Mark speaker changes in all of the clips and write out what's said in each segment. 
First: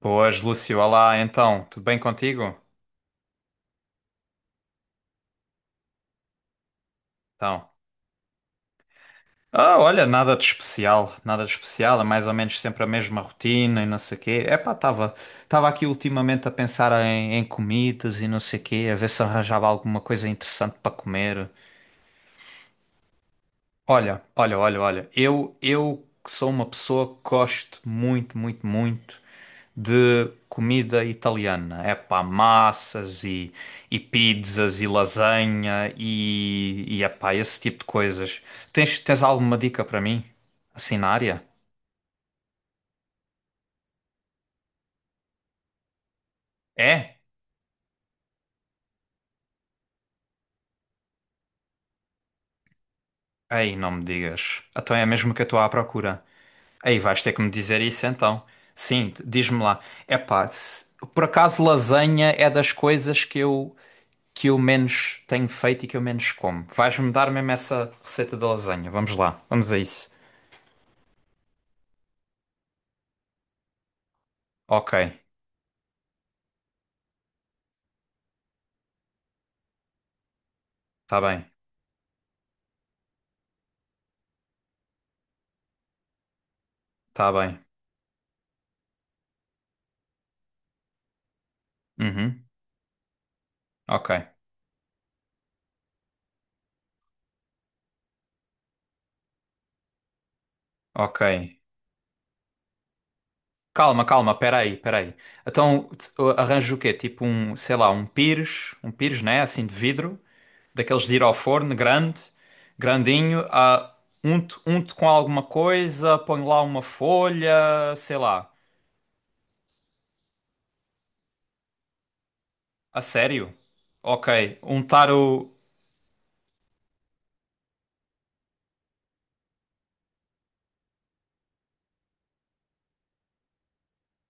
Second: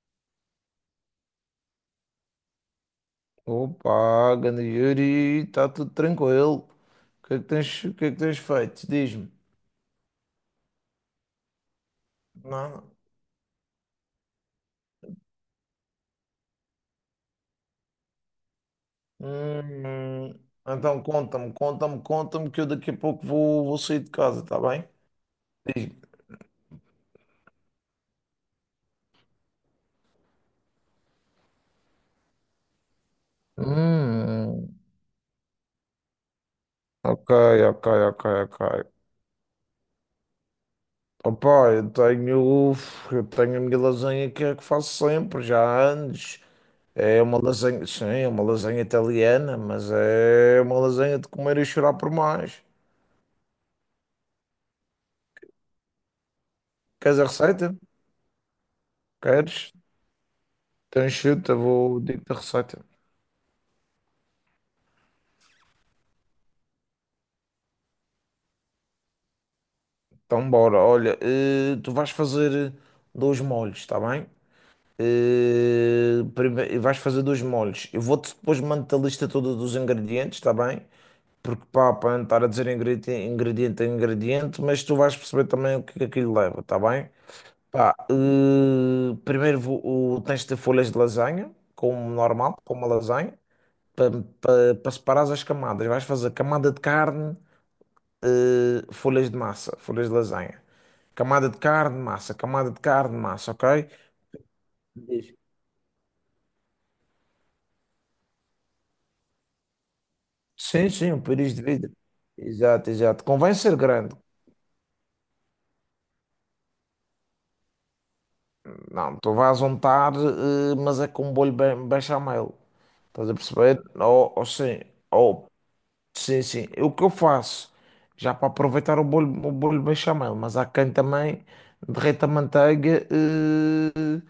Speaker 1: Boas, Lúcio. Olá, então, tudo bem contigo?
Speaker 2: Opa, ganda Yuri, está tudo tranquilo. O que é que
Speaker 1: Então.
Speaker 2: tens, o que é que tens feito? Diz-me.
Speaker 1: Ah, olha, nada de especial, nada de especial, é mais ou menos sempre
Speaker 2: Nada.
Speaker 1: a mesma rotina e não sei o quê. Epá, estava aqui ultimamente a pensar em comidas e não sei o quê, a ver se arranjava alguma coisa
Speaker 2: Hum,
Speaker 1: interessante para
Speaker 2: então
Speaker 1: comer.
Speaker 2: conta-me, conta-me, conta-me que eu daqui a pouco vou sair de
Speaker 1: Olha,
Speaker 2: casa,
Speaker 1: olha,
Speaker 2: está
Speaker 1: olha,
Speaker 2: bem?
Speaker 1: olha, eu,
Speaker 2: Diz-me.
Speaker 1: eu que sou uma pessoa que gosto muito, muito, muito de comida italiana. É pá, massas e
Speaker 2: Hum,
Speaker 1: pizzas e lasanha e
Speaker 2: ok,
Speaker 1: epá, esse tipo
Speaker 2: ok,
Speaker 1: de
Speaker 2: ok,
Speaker 1: coisas.
Speaker 2: ok.
Speaker 1: Tens alguma dica para mim? Assim na área?
Speaker 2: Opa, eu tenho a minha lasanha que é a que faço sempre, já há anos.
Speaker 1: É?
Speaker 2: É uma lasanha, sim, é uma lasanha italiana, mas é uma lasanha de comer e chorar por mais.
Speaker 1: Ei, não me digas. Então é mesmo que eu estou à procura. Ei,
Speaker 2: Queres
Speaker 1: vais
Speaker 2: a
Speaker 1: ter que me
Speaker 2: receita?
Speaker 1: dizer isso então. Sim, diz-me
Speaker 2: Queres?
Speaker 1: lá. É pá,
Speaker 2: Então,
Speaker 1: por
Speaker 2: chuta,
Speaker 1: acaso
Speaker 2: vou dizer-te
Speaker 1: lasanha
Speaker 2: a
Speaker 1: é das
Speaker 2: receita.
Speaker 1: coisas que eu. Que eu menos tenho feito e que eu menos como. Vais-me dar mesmo essa receita da lasanha. Vamos lá, vamos a isso.
Speaker 2: Então, bora. Olha, tu vais fazer dois molhos, está bem?
Speaker 1: Ok.
Speaker 2: Vais fazer dois molhos. Eu vou-te depois mandar a lista toda dos ingredientes, está bem?
Speaker 1: Tá bem,
Speaker 2: Porque pá, para não estar a dizer ingrediente a ingrediente, mas tu vais perceber também o que é que aquilo leva, está bem?
Speaker 1: tá bem.
Speaker 2: Pá, tens de ter folhas de lasanha, como
Speaker 1: Uhum.
Speaker 2: normal, como uma lasanha,
Speaker 1: Ok,
Speaker 2: para separares as camadas. Vais fazer camada de carne. Folhas de massa, folhas de lasanha.
Speaker 1: ok.
Speaker 2: Camada de carne, massa, camada de carne, massa, ok?
Speaker 1: Calma, calma, peraí, peraí.
Speaker 2: Diz.
Speaker 1: Então arranjo o quê? Tipo um, sei lá, um pires, né? Assim de vidro,
Speaker 2: Sim,
Speaker 1: daqueles
Speaker 2: sim,
Speaker 1: de
Speaker 2: um
Speaker 1: ir ao
Speaker 2: pires de
Speaker 1: forno,
Speaker 2: vidro.
Speaker 1: grande,
Speaker 2: Exato, exato.
Speaker 1: grandinho.
Speaker 2: Convém ser grande.
Speaker 1: Unto, unto com alguma coisa, ponho lá uma folha, sei lá.
Speaker 2: Não, tu vais untar, mas é com um bolho bem, bem chamelo.
Speaker 1: A
Speaker 2: Estás a
Speaker 1: sério?
Speaker 2: perceber? Ou
Speaker 1: Ok,
Speaker 2: sim,
Speaker 1: untar
Speaker 2: ou
Speaker 1: o.
Speaker 2: sim, sim. O que eu faço, já para aproveitar o bolho bechamel, mas há quem também derreta a manteiga,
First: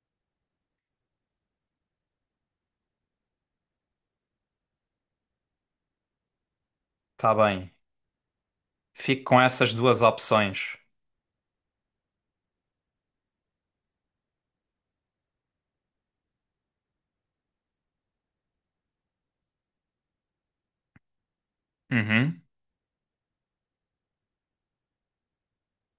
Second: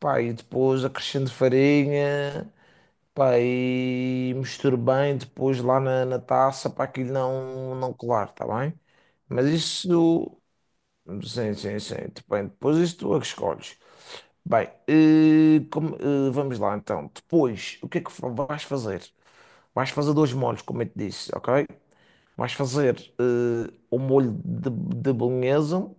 Speaker 2: pá, e depois acrescento farinha, pá, e misturo bem depois lá na taça para aquilo
Speaker 1: Tá bem.
Speaker 2: não colar, tá bem?
Speaker 1: Fico com
Speaker 2: Mas
Speaker 1: essas duas
Speaker 2: isso,
Speaker 1: opções.
Speaker 2: sim, sim, sim, depende. Depois isso tu é que escolhes. Bem, vamos lá então. Depois, o que é que vais fazer? Vais fazer dois molhos, como eu te disse, ok?
Speaker 1: Uhum.
Speaker 2: Vais fazer o molho de bolonhesa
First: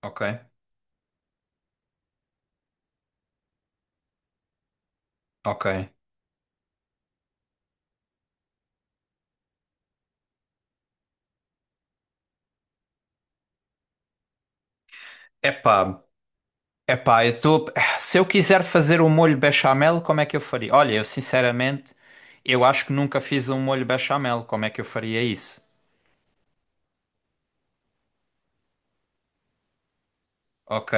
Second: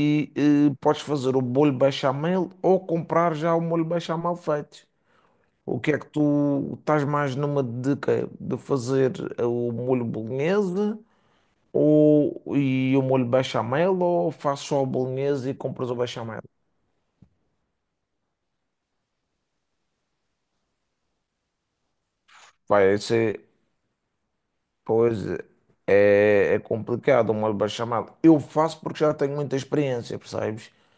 Speaker 1: Ok,
Speaker 2: podes fazer o molho bechamel ou comprar já o molho bechamel feito.
Speaker 1: ok.
Speaker 2: O que é que tu estás mais numa de quê? De fazer o molho bolonhesa e o molho bechamel ou fazes só a bolonhesa e compras o
Speaker 1: Epá.
Speaker 2: bechamel?
Speaker 1: Epá, se eu quiser fazer um molho bechamel, como é que eu faria? Olha, eu sinceramente, eu acho que
Speaker 2: Vai
Speaker 1: nunca
Speaker 2: ser,
Speaker 1: fiz um molho bechamel, como é que eu
Speaker 2: Pois
Speaker 1: faria isso?
Speaker 2: é, é complicado o molho bechamel. Eu faço porque já tenho muita experiência, percebes?
Speaker 1: Ok,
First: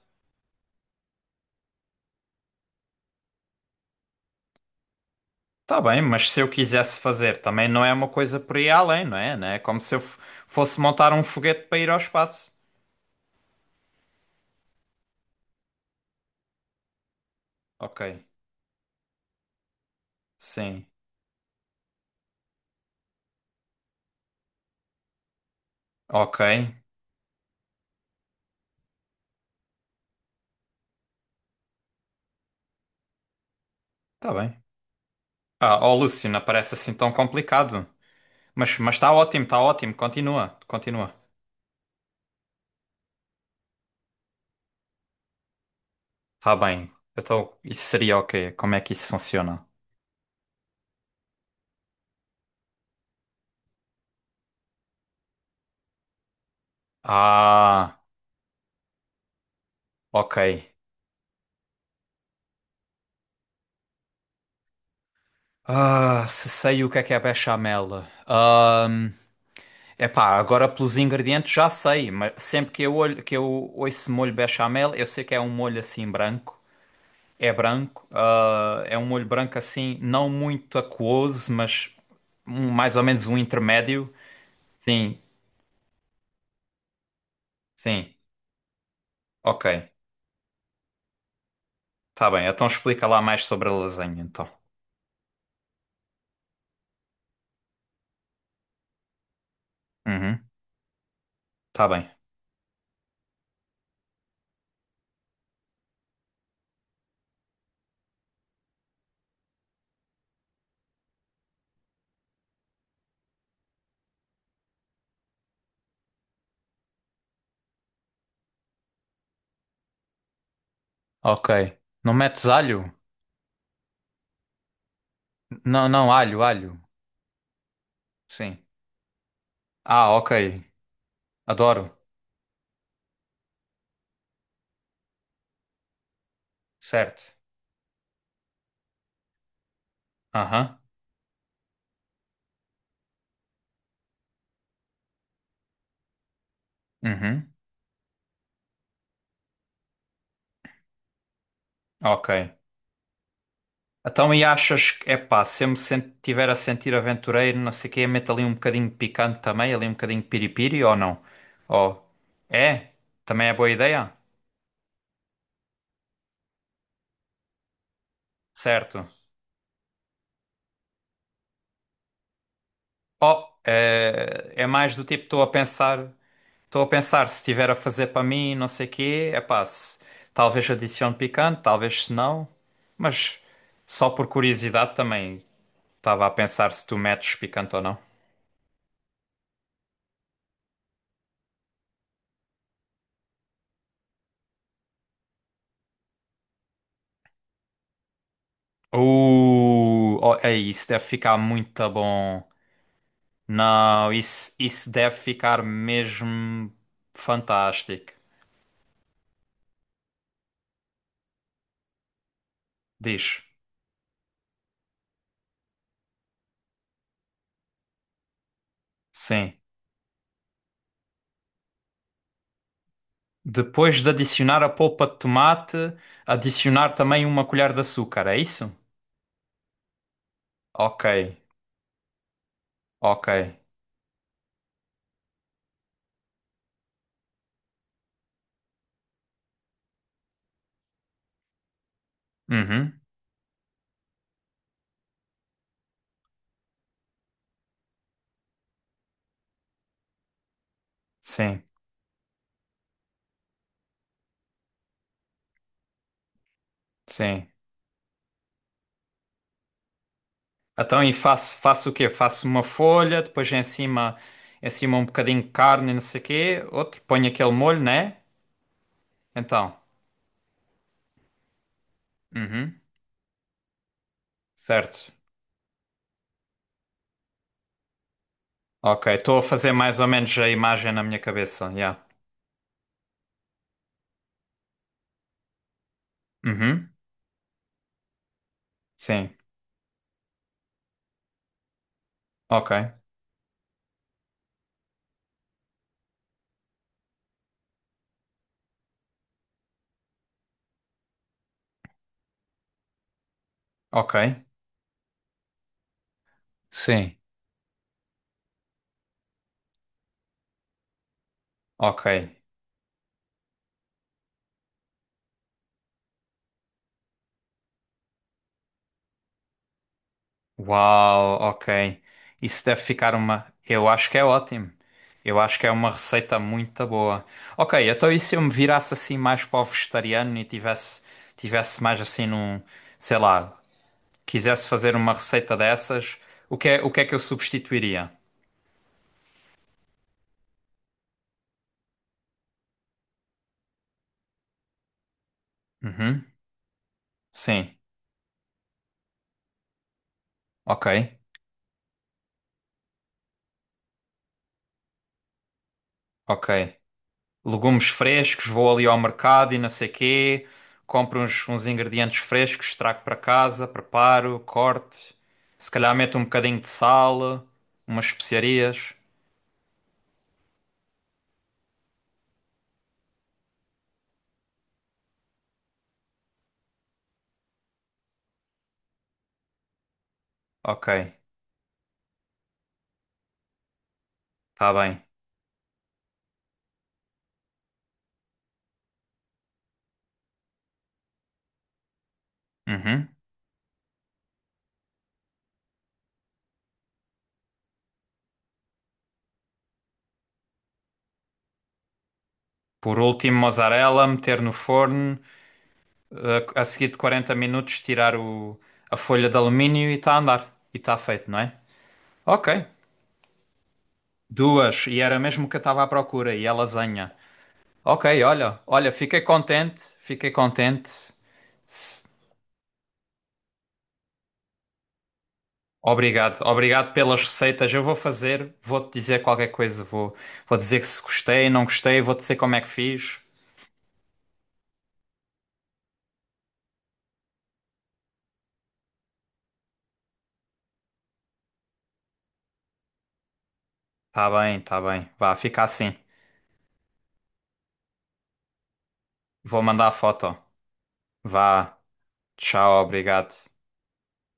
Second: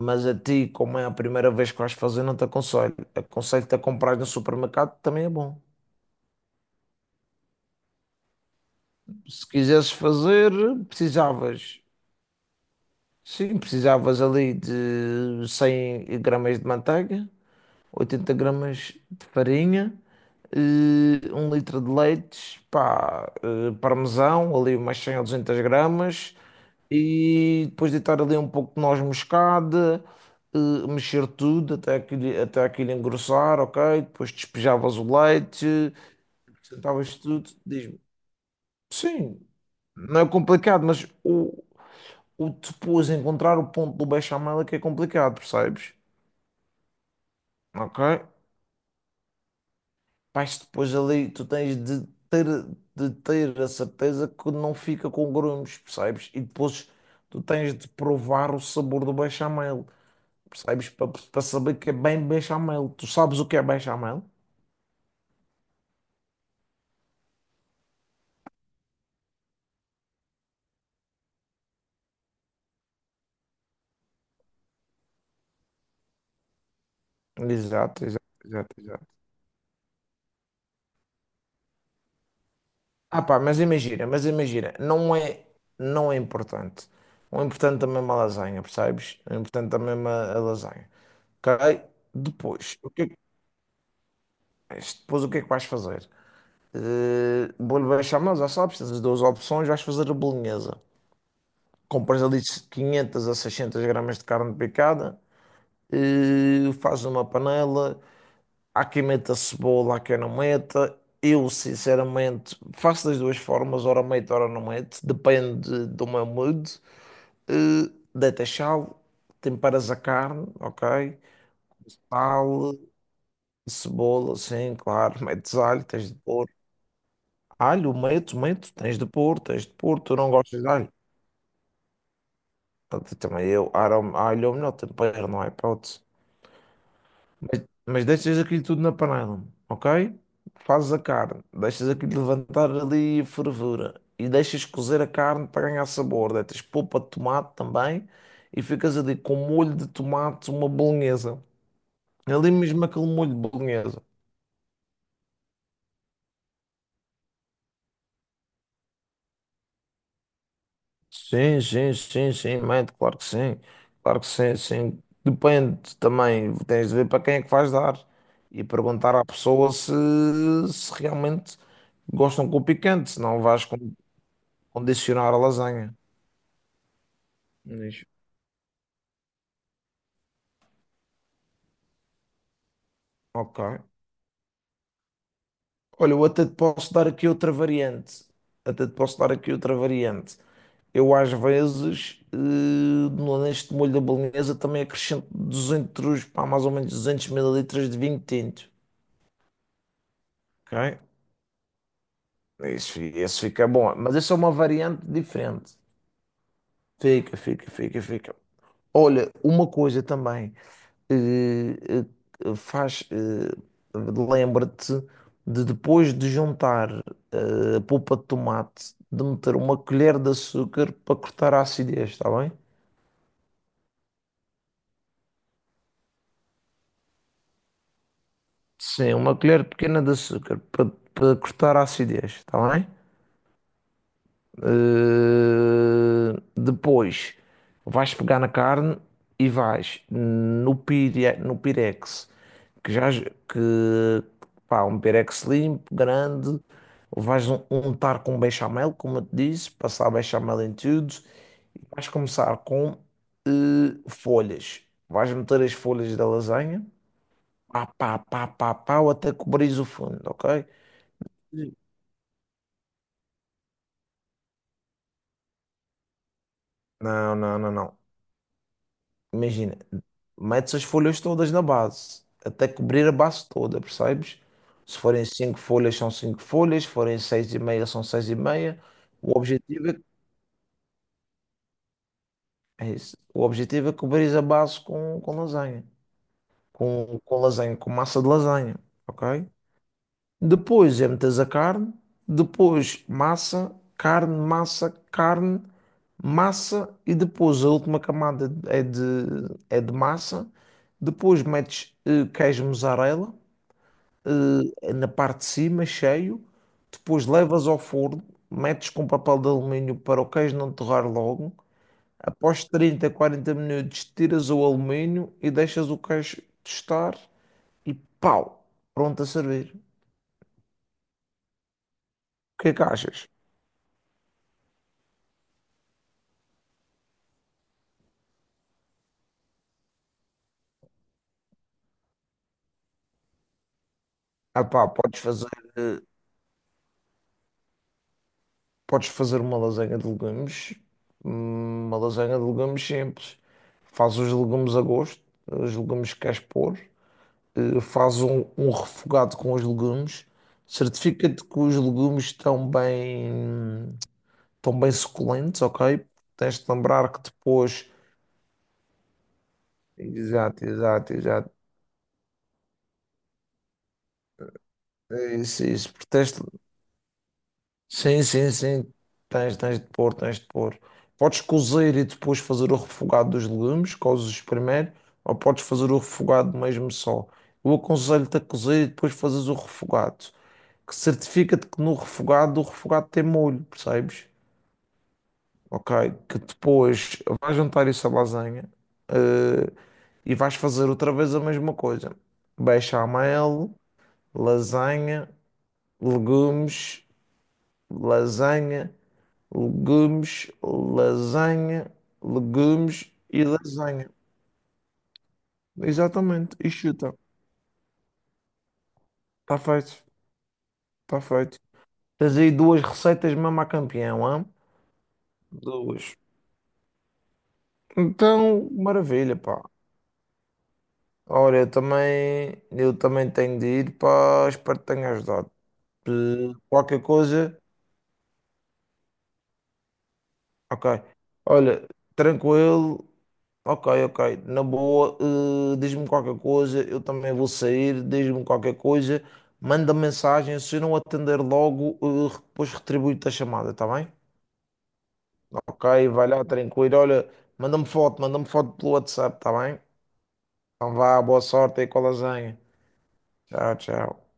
Speaker 2: Mas a ti, como é a primeira vez que vais fazer, não te aconselho. Aconselho-te a comprar no supermercado, também é bom.
Speaker 1: tá bem, mas se eu quisesse fazer, também não é uma coisa por aí além, não é? Não
Speaker 2: Se
Speaker 1: é como
Speaker 2: quisesses
Speaker 1: se
Speaker 2: fazer,
Speaker 1: fosse montar um foguete para
Speaker 2: precisavas.
Speaker 1: ir ao espaço.
Speaker 2: Sim, precisavas ali de 100 gramas de manteiga,
Speaker 1: Ok,
Speaker 2: 80 gramas de farinha,
Speaker 1: sim,
Speaker 2: um litro de leite, pá, parmesão, ali umas 100 ou 200 gramas,
Speaker 1: ok,
Speaker 2: e depois deitar ali um pouco de noz moscada, mexer tudo até aquilo engrossar, ok? Depois
Speaker 1: tá bem.
Speaker 2: despejavas o
Speaker 1: Ah, ó
Speaker 2: leite,
Speaker 1: Lúcio, não parece assim tão
Speaker 2: sentavas tudo,
Speaker 1: complicado,
Speaker 2: diz-me,
Speaker 1: mas
Speaker 2: sim,
Speaker 1: está ótimo,
Speaker 2: não é
Speaker 1: continua,
Speaker 2: complicado, mas
Speaker 1: continua.
Speaker 2: o depois encontrar o ponto do bechamel é que é complicado, percebes?
Speaker 1: Tá bem, então isso
Speaker 2: Ok?
Speaker 1: seria o quê? Como é que isso funciona?
Speaker 2: Mas depois ali tu tens de ter a certeza que não fica com grumos, percebes? E depois tu tens de
Speaker 1: Ah...
Speaker 2: provar o sabor do bechamel,
Speaker 1: Ok.
Speaker 2: percebes? Para saber que é bem bechamel. Tu sabes o que é bechamel?
Speaker 1: Ah, se sei o que é bechamel. Ahm, Epá, agora pelos ingredientes já sei, mas sempre que eu olho, que eu ouço molho bechamel, eu sei que é um molho assim branco. É
Speaker 2: Exato,
Speaker 1: branco,
Speaker 2: exato, exato,
Speaker 1: ah, é um
Speaker 2: exato.
Speaker 1: molho branco assim, não muito aquoso, mas mais ou
Speaker 2: Ah
Speaker 1: menos um
Speaker 2: pá,
Speaker 1: intermédio.
Speaker 2: mas imagina, não
Speaker 1: Sim,
Speaker 2: é, não é importante. O importante também é
Speaker 1: sim.
Speaker 2: a lasanha, percebes? O importante também
Speaker 1: Ok.
Speaker 2: é a lasanha. Ok?
Speaker 1: Tá bem. Então
Speaker 2: Depois, o que
Speaker 1: explica
Speaker 2: é que,
Speaker 1: lá mais sobre a lasanha, então.
Speaker 2: depois, o que é que vais fazer? Vou-lhe baixar, mas já sabes, tens as duas opções, vais fazer a
Speaker 1: Uhum.
Speaker 2: bolonhesa.
Speaker 1: Tá bem.
Speaker 2: Compras ali 500 a 600 gramas de carne picada, fazes uma panela, há quem meta cebola, há quem não meta. Eu, sinceramente, faço das duas formas, ora meto, ora não meto, depende do meu mood. Eh, Deitas sal, temperas a carne, ok?
Speaker 1: Ok. Não metes
Speaker 2: Sal,
Speaker 1: alho?
Speaker 2: cebola, sim, claro, metes alho,
Speaker 1: Não,
Speaker 2: tens
Speaker 1: não,
Speaker 2: de
Speaker 1: alho,
Speaker 2: pôr.
Speaker 1: alho.
Speaker 2: Alho, meto,
Speaker 1: Sim.
Speaker 2: meto, tens de pôr,
Speaker 1: Ah,
Speaker 2: tu não
Speaker 1: ok.
Speaker 2: gostas de alho.
Speaker 1: Adoro,
Speaker 2: Também eu, alho alho é o melhor tempero, não há hipótese.
Speaker 1: certo.
Speaker 2: Mas deixas aquilo tudo na panela, ok?
Speaker 1: Aham,
Speaker 2: Fazes a carne, deixas aquilo levantar ali a fervura e deixas cozer a carne para ganhar sabor. Deitas polpa de
Speaker 1: uhum,
Speaker 2: tomate também e ficas ali com molho de tomate, uma bolonhesa.
Speaker 1: ok.
Speaker 2: Ali mesmo aquele molho de bolonhesa.
Speaker 1: Então, e achas que, epá, se eu me tiver a sentir aventureiro, não sei o quê, meto ali um bocadinho de picante também, ali um bocadinho de piripiri ou não?
Speaker 2: Sim, sim,
Speaker 1: Oh,
Speaker 2: sim, sim,
Speaker 1: é?
Speaker 2: mate,
Speaker 1: Também é boa ideia?
Speaker 2: claro que sim, sim. Depende também, tens de ver para quem é que vais dar e
Speaker 1: Certo.
Speaker 2: perguntar à pessoa se realmente gostam com o picante, se não
Speaker 1: Oh,
Speaker 2: vais
Speaker 1: é, é mais do tipo,
Speaker 2: condicionar a
Speaker 1: estou a
Speaker 2: lasanha.
Speaker 1: pensar, estou a pensar, se tiver a
Speaker 2: Diz,
Speaker 1: fazer para mim, não sei o quê, epá, se, talvez adicione picante, talvez se não, mas
Speaker 2: ok.
Speaker 1: só por curiosidade também
Speaker 2: Olha, eu
Speaker 1: estava a
Speaker 2: até te
Speaker 1: pensar se
Speaker 2: posso
Speaker 1: tu
Speaker 2: dar aqui
Speaker 1: metes
Speaker 2: outra
Speaker 1: picante ou não.
Speaker 2: variante. Até te posso dar aqui outra variante. Eu às vezes, neste molho da bolonhesa também acrescento 200, pá, mais ou menos 200 mililitros de vinho tinto.
Speaker 1: Oh, é isso,
Speaker 2: Ok.
Speaker 1: deve ficar muito bom.
Speaker 2: Isso, esse fica bom,
Speaker 1: Não,
Speaker 2: mas essa é uma
Speaker 1: isso
Speaker 2: variante
Speaker 1: deve ficar
Speaker 2: diferente.
Speaker 1: mesmo
Speaker 2: Fica, fica, fica,
Speaker 1: fantástico.
Speaker 2: fica. Olha, uma coisa também, eh, eh, faz,
Speaker 1: Diz,
Speaker 2: eh, lembra-te de depois de juntar a polpa de tomate, de
Speaker 1: sim.
Speaker 2: meter uma colher de açúcar para cortar a acidez, está bem?
Speaker 1: Depois de adicionar a polpa de tomate, adicionar também uma colher de açúcar, é isso?
Speaker 2: Sim, uma colher pequena de açúcar para,
Speaker 1: Ok,
Speaker 2: para cortar a acidez, está bem?
Speaker 1: ok.
Speaker 2: Depois vais pegar na carne e vais no Pirex, que
Speaker 1: Uhum,
Speaker 2: já que um Pirex limpo, grande, vais untar com bechamel, como eu te disse, passar bechamel em tudo,
Speaker 1: sim,
Speaker 2: e vais começar com folhas. Vais meter as folhas da lasanha,
Speaker 1: sim.
Speaker 2: até cobrir o fundo, ok?
Speaker 1: Então, e faço,
Speaker 2: Sim.
Speaker 1: faço o quê? Faço uma folha, depois em cima um bocadinho de carne, e não sei o quê. Outro, ponho
Speaker 2: Não,
Speaker 1: aquele
Speaker 2: não, não,
Speaker 1: molho,
Speaker 2: não.
Speaker 1: né? Então,
Speaker 2: Imagina, metes as folhas todas na base, até
Speaker 1: uhum,
Speaker 2: cobrir a base toda, percebes? Se
Speaker 1: certo.
Speaker 2: forem cinco folhas, são cinco folhas, se forem seis e meia, são seis e meia.
Speaker 1: Ok,
Speaker 2: O
Speaker 1: estou a fazer
Speaker 2: objetivo é,
Speaker 1: mais ou menos a imagem na minha cabeça. Yeah.
Speaker 2: é isso. O objetivo é cobrir a base com lasanha,
Speaker 1: Uhum.
Speaker 2: com lasanha, com massa de lasanha,
Speaker 1: Sim.
Speaker 2: ok? Depois é metes a carne,
Speaker 1: Ok.
Speaker 2: depois massa, carne, massa, carne, massa e depois a última camada é de massa. Depois metes queijo mussarela
Speaker 1: Ok.
Speaker 2: na parte de cima, cheio.
Speaker 1: Sim.
Speaker 2: Depois levas ao forno, metes com papel de alumínio para o queijo não torrar logo.
Speaker 1: Ok.
Speaker 2: Após 30, 40 minutos, tiras o alumínio e deixas o queijo tostar e pau, pronto a servir.
Speaker 1: Uau, ok.
Speaker 2: O
Speaker 1: Isso
Speaker 2: que é
Speaker 1: deve
Speaker 2: que
Speaker 1: ficar
Speaker 2: achas?
Speaker 1: uma. Eu acho que é ótimo. Eu acho que é uma receita muito boa. Ok, então e se eu me virasse assim mais para o vegetariano e tivesse, tivesse mais assim num, sei lá,
Speaker 2: Ah
Speaker 1: quisesse
Speaker 2: pá,
Speaker 1: fazer uma receita
Speaker 2: eh,
Speaker 1: dessas, o que é que eu substituiria?
Speaker 2: podes fazer uma lasanha de legumes, uma lasanha de legumes simples. Faz os legumes a gosto, os legumes que
Speaker 1: Uhum.
Speaker 2: queres pôr,
Speaker 1: Sim.
Speaker 2: faz um, refogado com os legumes,
Speaker 1: Ok.
Speaker 2: certifica-te que os legumes estão bem suculentos, ok?
Speaker 1: Ok.
Speaker 2: Tens de lembrar que
Speaker 1: Legumes
Speaker 2: depois.
Speaker 1: frescos, vou ali ao mercado e não sei quê,
Speaker 2: Exato, exato,
Speaker 1: compro uns,
Speaker 2: exato.
Speaker 1: uns ingredientes frescos, trago para casa, preparo, corto,
Speaker 2: É isso, é
Speaker 1: se
Speaker 2: isso.
Speaker 1: calhar
Speaker 2: Porque
Speaker 1: meto um
Speaker 2: tens de.
Speaker 1: bocadinho de sal, umas
Speaker 2: Sim, sim, sim.
Speaker 1: especiarias.
Speaker 2: Tens de pôr, tens de pôr. Podes cozer e depois fazer o refogado dos legumes, cozes primeiro, ou podes fazer o refogado mesmo só. Eu aconselho-te a cozer e depois fazes o refogado.
Speaker 1: Ok,
Speaker 2: Que certifica-te que no refogado, o refogado tem molho, percebes?
Speaker 1: está bem.
Speaker 2: Ok? Que depois vais juntar isso à lasanha, eh, e vais fazer outra vez a mesma coisa.
Speaker 1: Uhum.
Speaker 2: Bechamel, lasanha, legumes, lasanha. Legumes, lasanha,
Speaker 1: Por
Speaker 2: legumes
Speaker 1: último,
Speaker 2: e
Speaker 1: mozzarella,
Speaker 2: lasanha.
Speaker 1: meter no forno, eh,
Speaker 2: Exatamente.
Speaker 1: a
Speaker 2: E
Speaker 1: seguir de
Speaker 2: chuta.
Speaker 1: 40 minutos tirar o, a folha de
Speaker 2: Está
Speaker 1: alumínio e
Speaker 2: feito.
Speaker 1: está a andar. E está
Speaker 2: Está
Speaker 1: feito, não é?
Speaker 2: feito. Tens
Speaker 1: Ok.
Speaker 2: aí duas receitas mesmo a campeão, hã?
Speaker 1: Duas, e era mesmo o que eu estava à
Speaker 2: Duas.
Speaker 1: procura, e a lasanha. Ok, olha,
Speaker 2: Então,
Speaker 1: olha, fiquei
Speaker 2: maravilha, pá.
Speaker 1: contente, fiquei contente.
Speaker 2: Olha, eu
Speaker 1: S-
Speaker 2: também, eu também tenho de ir, pá. Espero que tenha ajudado. Eh,
Speaker 1: Obrigado, obrigado
Speaker 2: Qualquer
Speaker 1: pelas
Speaker 2: coisa,
Speaker 1: receitas. Eu vou fazer, vou-te dizer qualquer coisa. Vou, vou dizer que se
Speaker 2: ok.
Speaker 1: gostei, não
Speaker 2: Olha,
Speaker 1: gostei, vou-te dizer como é que
Speaker 2: tranquilo.
Speaker 1: fiz.
Speaker 2: Ok, ok. Na boa, diz-me qualquer coisa, eu também vou sair, diz-me qualquer coisa, manda mensagem, se eu não atender logo, depois retribuo-te a chamada, está bem?
Speaker 1: Tá bem, tá bem. Vá, fica
Speaker 2: Ok,
Speaker 1: assim.
Speaker 2: vai lá, tranquilo. Olha, manda-me foto pelo WhatsApp, está
Speaker 1: Vou
Speaker 2: bem?
Speaker 1: mandar a foto.
Speaker 2: Então vá, boa
Speaker 1: Vá,
Speaker 2: sorte aí com a lasanha.
Speaker 1: tchau, obrigado.
Speaker 2: Tchau, tchau.